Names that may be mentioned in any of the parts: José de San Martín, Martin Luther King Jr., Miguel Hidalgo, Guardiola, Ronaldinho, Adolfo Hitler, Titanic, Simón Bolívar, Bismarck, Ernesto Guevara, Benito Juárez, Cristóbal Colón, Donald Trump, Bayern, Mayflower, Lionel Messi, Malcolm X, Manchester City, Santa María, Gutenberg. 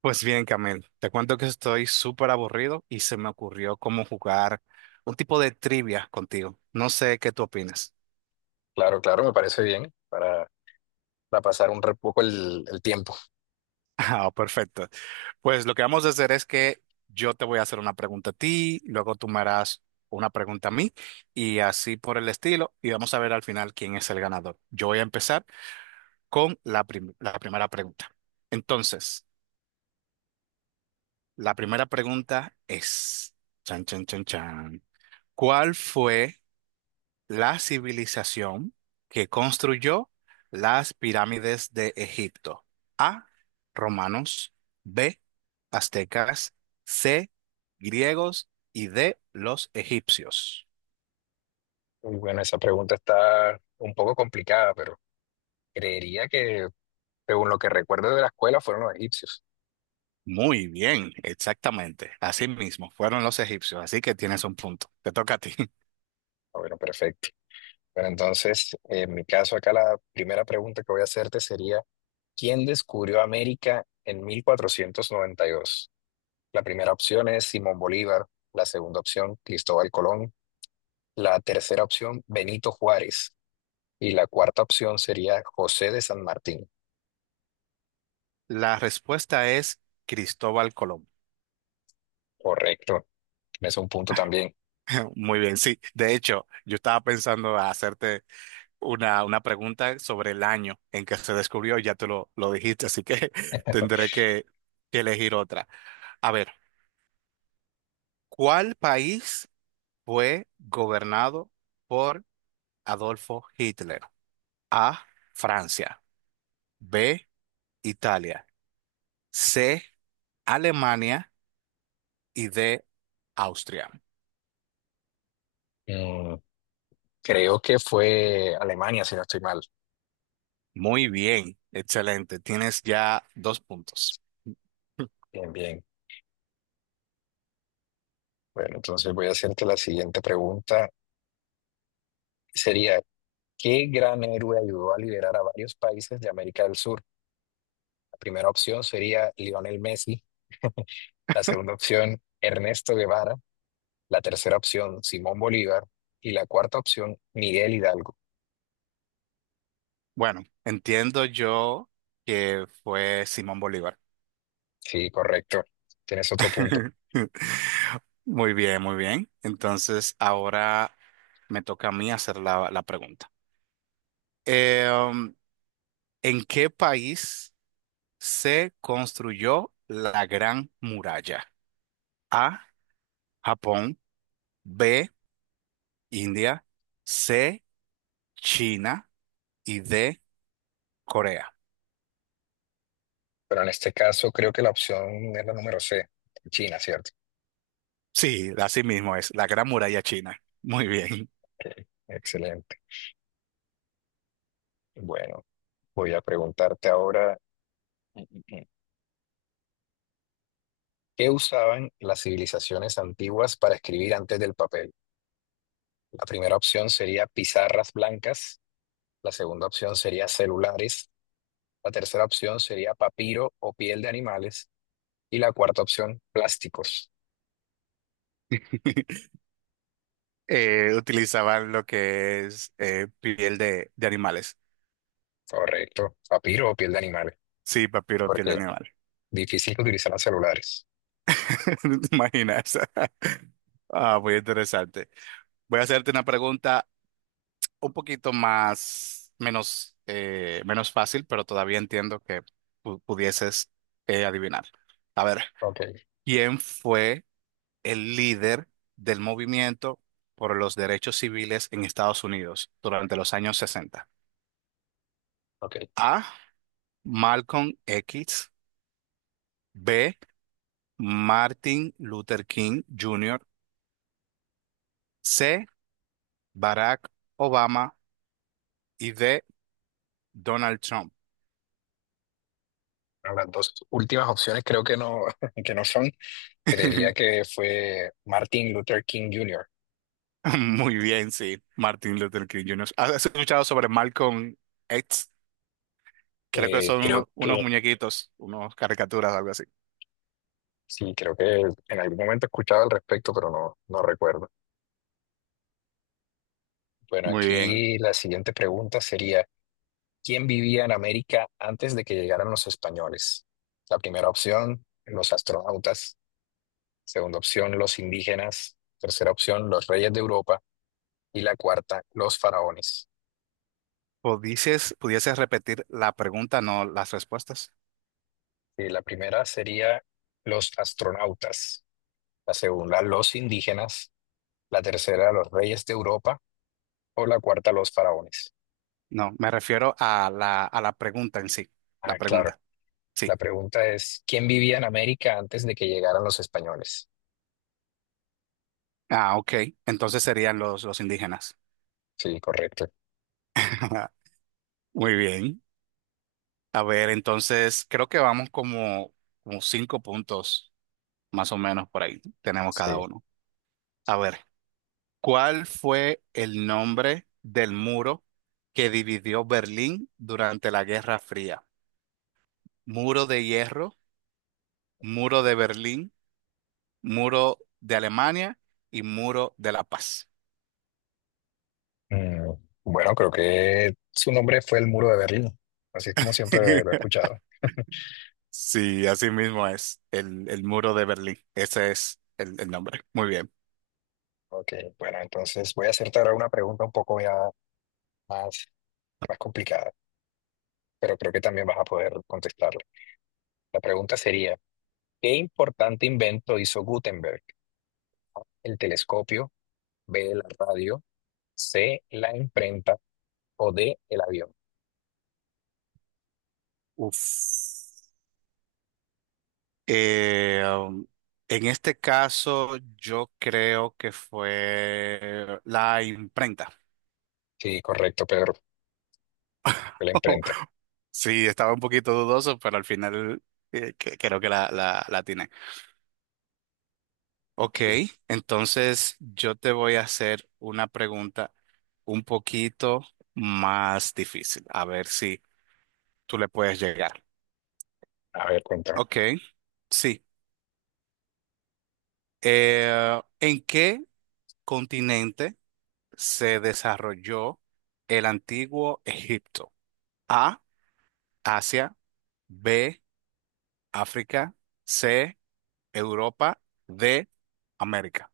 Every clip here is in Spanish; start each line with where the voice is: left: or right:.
right: Pues bien, Camil, te cuento que estoy súper aburrido y se me ocurrió cómo jugar un tipo de trivia contigo. No sé qué tú opinas.
left: Claro, claro, me parece bien para pasar un poco el tiempo.
right: Ah, perfecto. Pues lo que vamos a hacer es que yo te voy a hacer una pregunta a ti, luego tú me harás una pregunta a mí y así por el estilo. Y vamos a ver al final quién es el ganador. Yo voy a empezar con la primera pregunta. Entonces, la primera pregunta es, chan, chan, chan, chan. ¿Cuál fue la civilización que construyó las pirámides de Egipto? A, romanos, B, aztecas, C, griegos y D, los egipcios.
left: Y bueno, esa pregunta está un poco complicada, pero creería que, según lo que recuerdo de la escuela, fueron los egipcios.
right: Muy bien, exactamente. Así mismo, fueron los egipcios, así que tienes un punto. Te toca a ti.
left: Ah, bueno, perfecto. Bueno, entonces, en mi caso, acá la primera pregunta que voy a hacerte sería, ¿quién descubrió América en 1492? La primera opción es Simón Bolívar, la segunda opción, Cristóbal Colón, la tercera opción, Benito Juárez, y la cuarta opción sería José de San Martín.
right: La respuesta es Cristóbal Colón.
left: Correcto. Es un punto también.
right: Muy bien, sí. De hecho, yo estaba pensando a hacerte una pregunta sobre el año en que se descubrió, ya te lo dijiste, así que tendré que elegir otra. A ver, ¿cuál país fue gobernado por Adolfo Hitler? A, Francia, B, Italia, C, Alemania y D, Austria.
left: Mm, creo que fue Alemania, si no estoy mal.
right: Muy bien, excelente. Tienes ya dos puntos.
left: Bien, bien. Bueno, entonces voy a hacerte la siguiente pregunta. Sería, ¿qué gran héroe ayudó a liberar a varios países de América del Sur? La primera opción sería Lionel Messi, la segunda opción Ernesto Guevara, la tercera opción Simón Bolívar y la cuarta opción Miguel Hidalgo.
right: Bueno, entiendo yo que fue Simón Bolívar.
left: Sí, correcto. Tienes otro punto.
right: Muy bien, muy bien. Entonces, ahora me toca a mí hacer la pregunta. Eh, um, ¿En qué país se construyó la Gran Muralla? A, Japón, B, India, C, China y D, Corea.
left: Pero en este caso creo que la opción es la número C, China, ¿cierto?
right: Sí, así mismo es, la Gran Muralla China. Muy bien.
left: Excelente. Bueno. Voy a preguntarte ahora, mm, mm, mm, ¿qué usaban las civilizaciones antiguas para escribir antes del papel? La primera opción sería pizarras blancas, la segunda opción sería celulares, la tercera opción sería papiro o piel de animales y la cuarta opción, plásticos.
right: Utilizaban lo que es piel de animales.
left: Correcto, papiro o piel de animales,
right: Sí, papiro, piel de
left: porque
right: animales.
left: difícil que utilizaran celulares.
right: ¿No te imaginas? Ah, muy interesante. Voy a hacerte una pregunta un poquito más, menos, menos fácil, pero todavía entiendo que pudieses adivinar. A ver,
left: Ok,
right: ¿quién fue el líder del movimiento por los derechos civiles en Estados Unidos durante los años 60?
left: ok.
right: A. Malcolm X. B. Martin Luther King Jr. C. Barack Obama. Y D. Donald Trump.
left: Bueno, las dos últimas opciones creo que no, que no son. Creería que fue Martin Luther King Jr.
right: Muy bien, sí. Martin Luther King Jr. ¿Has escuchado sobre Malcolm X? Creo que son
left: Creo
right: unos
left: que
right: muñequitos, unos caricaturas, algo así.
left: Sí, creo que en algún momento he escuchado al respecto, pero no, no recuerdo. Bueno,
right: Muy bien.
left: aquí la siguiente pregunta sería, ¿quién vivía en América antes de que llegaran los españoles? La primera opción, los astronautas. Segunda opción, los indígenas. Tercera opción, los reyes de Europa. Y la cuarta, los faraones.
right: ¿Pudieses, pudieses repetir la pregunta, no las respuestas?
left: Y la primera sería los astronautas. La segunda, los indígenas. La tercera, los reyes de Europa. O la cuarta, los faraones.
right: No, me refiero a la pregunta en sí. La
left: Ah, claro.
right: pregunta,
left: La
right: sí.
left: pregunta es, ¿quién vivía en América antes de que llegaran los españoles?
right: Ah, ok. Entonces serían los indígenas.
left: Sí, correcto.
right: Muy bien. A ver, entonces creo que vamos como, como cinco puntos más o menos por ahí. Tenemos cada
left: Sí.
right: uno. A ver, ¿cuál fue el nombre del muro que dividió Berlín durante la Guerra Fría? Muro de hierro, muro de Berlín, muro de Alemania y muro de la paz.
left: Mm, bueno, creo que su nombre fue el Muro de Berlín, así es como siempre lo he escuchado.
right: Sí, así mismo es el muro de Berlín. Ese es el nombre. Muy bien.
left: Ok, bueno, entonces voy a hacerte ahora una pregunta un poco ya más, más complicada, pero creo que también vas a poder contestarla. La pregunta sería, ¿qué importante invento hizo Gutenberg? ¿El telescopio, B, la radio, C, la imprenta o D, el avión?
right: Uf. Eh, um, en este caso, yo creo que fue la imprenta.
left: Sí, correcto, Pedro, fue la imprenta.
right: Sí, estaba un poquito dudoso, pero al final creo que la atiné. Ok,
left: Sí.
right: entonces yo te voy a hacer una pregunta un poquito más difícil, a ver si tú le puedes llegar.
left: A ver, cuéntame.
right: Ok, sí. ¿En qué continente se desarrolló el antiguo Egipto? A, Asia, B, África, C, Europa, D, América.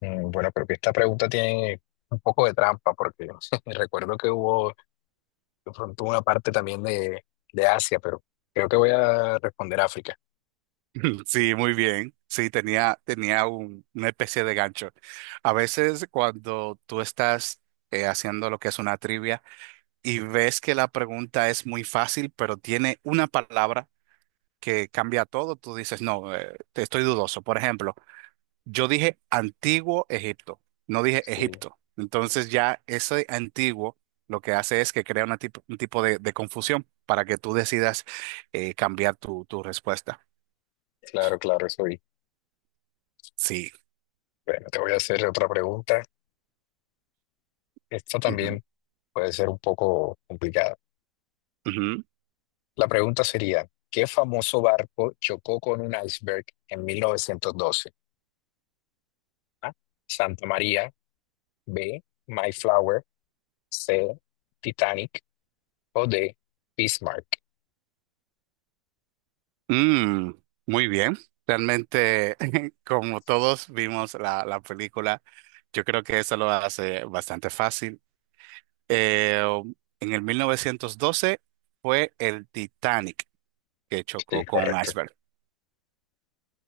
left: Bueno, pero que esta pregunta tiene un poco de trampa, porque recuerdo que hubo de pronto una parte también de Asia, pero creo que voy a responder África.
right: Sí, muy bien. Sí, tenía una especie de gancho. A veces cuando tú estás haciendo lo que es una trivia y ves que la pregunta es muy fácil, pero tiene una palabra que cambia todo, tú dices, no, te estoy dudoso. Por ejemplo, yo dije antiguo Egipto, no dije
left: Sí,
right: Egipto. Entonces ya ese antiguo lo que hace es que crea una un tipo de confusión para que tú decidas cambiar tu respuesta.
left: claro, claro, eso vi.
right: Sí.
left: Bueno, te voy a hacer otra pregunta. Esta
right: Ujú,
left: también puede ser un poco complicada.
right: ujú.
left: La pregunta sería, ¿qué famoso barco chocó con un iceberg en 1912? A, Santa María, B, Mayflower, C, Titanic o D, Bismarck.
right: Mm, muy bien. Realmente, como todos vimos la película, yo creo que eso lo hace bastante fácil. Eh, en el 1912 fue el Titanic que chocó
left: Sí,
right: con un
left: correcto,
right: iceberg.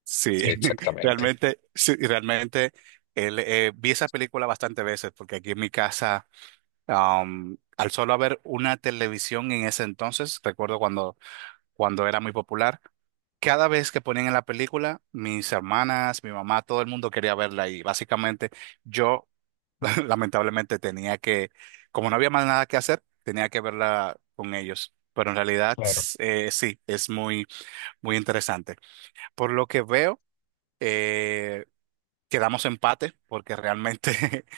right: Sí,
left: exactamente.
right: realmente, sí, realmente vi esa película bastantes veces porque aquí en mi casa, al solo haber una televisión en ese entonces, recuerdo cuando, cuando era muy popular. Cada vez que ponían en la película, mis hermanas, mi mamá, todo el mundo quería verla y básicamente yo lamentablemente tenía que, como no había más nada que hacer, tenía que verla con ellos. Pero en realidad
left: Claro.
right: sí, es muy, muy interesante. Por lo que veo, eh, quedamos empate porque realmente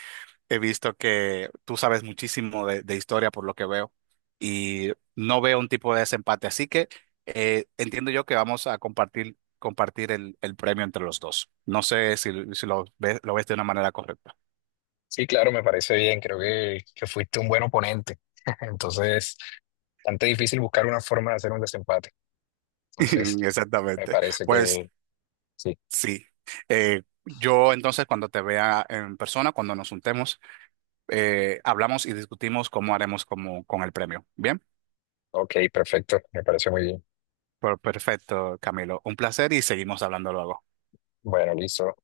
right: he visto que tú sabes muchísimo de historia por lo que veo y no veo un tipo de desempate, así que entiendo yo que vamos a compartir, compartir el premio entre los dos. No sé si, si lo ves, lo ves de una manera correcta.
left: Sí, claro, me parece bien. Creo que fuiste un buen oponente. Entonces, bastante difícil buscar una forma de hacer un desempate. Entonces, me
right: Exactamente.
left: parece
right: Pues
left: que sí.
right: sí. Yo entonces cuando te vea en persona, cuando nos juntemos, hablamos y discutimos cómo haremos como, con el premio. Bien,
left: Ok, perfecto. Me parece muy bien.
right: pues, perfecto, Camilo. Un placer y seguimos hablando luego.
left: Bueno, listo.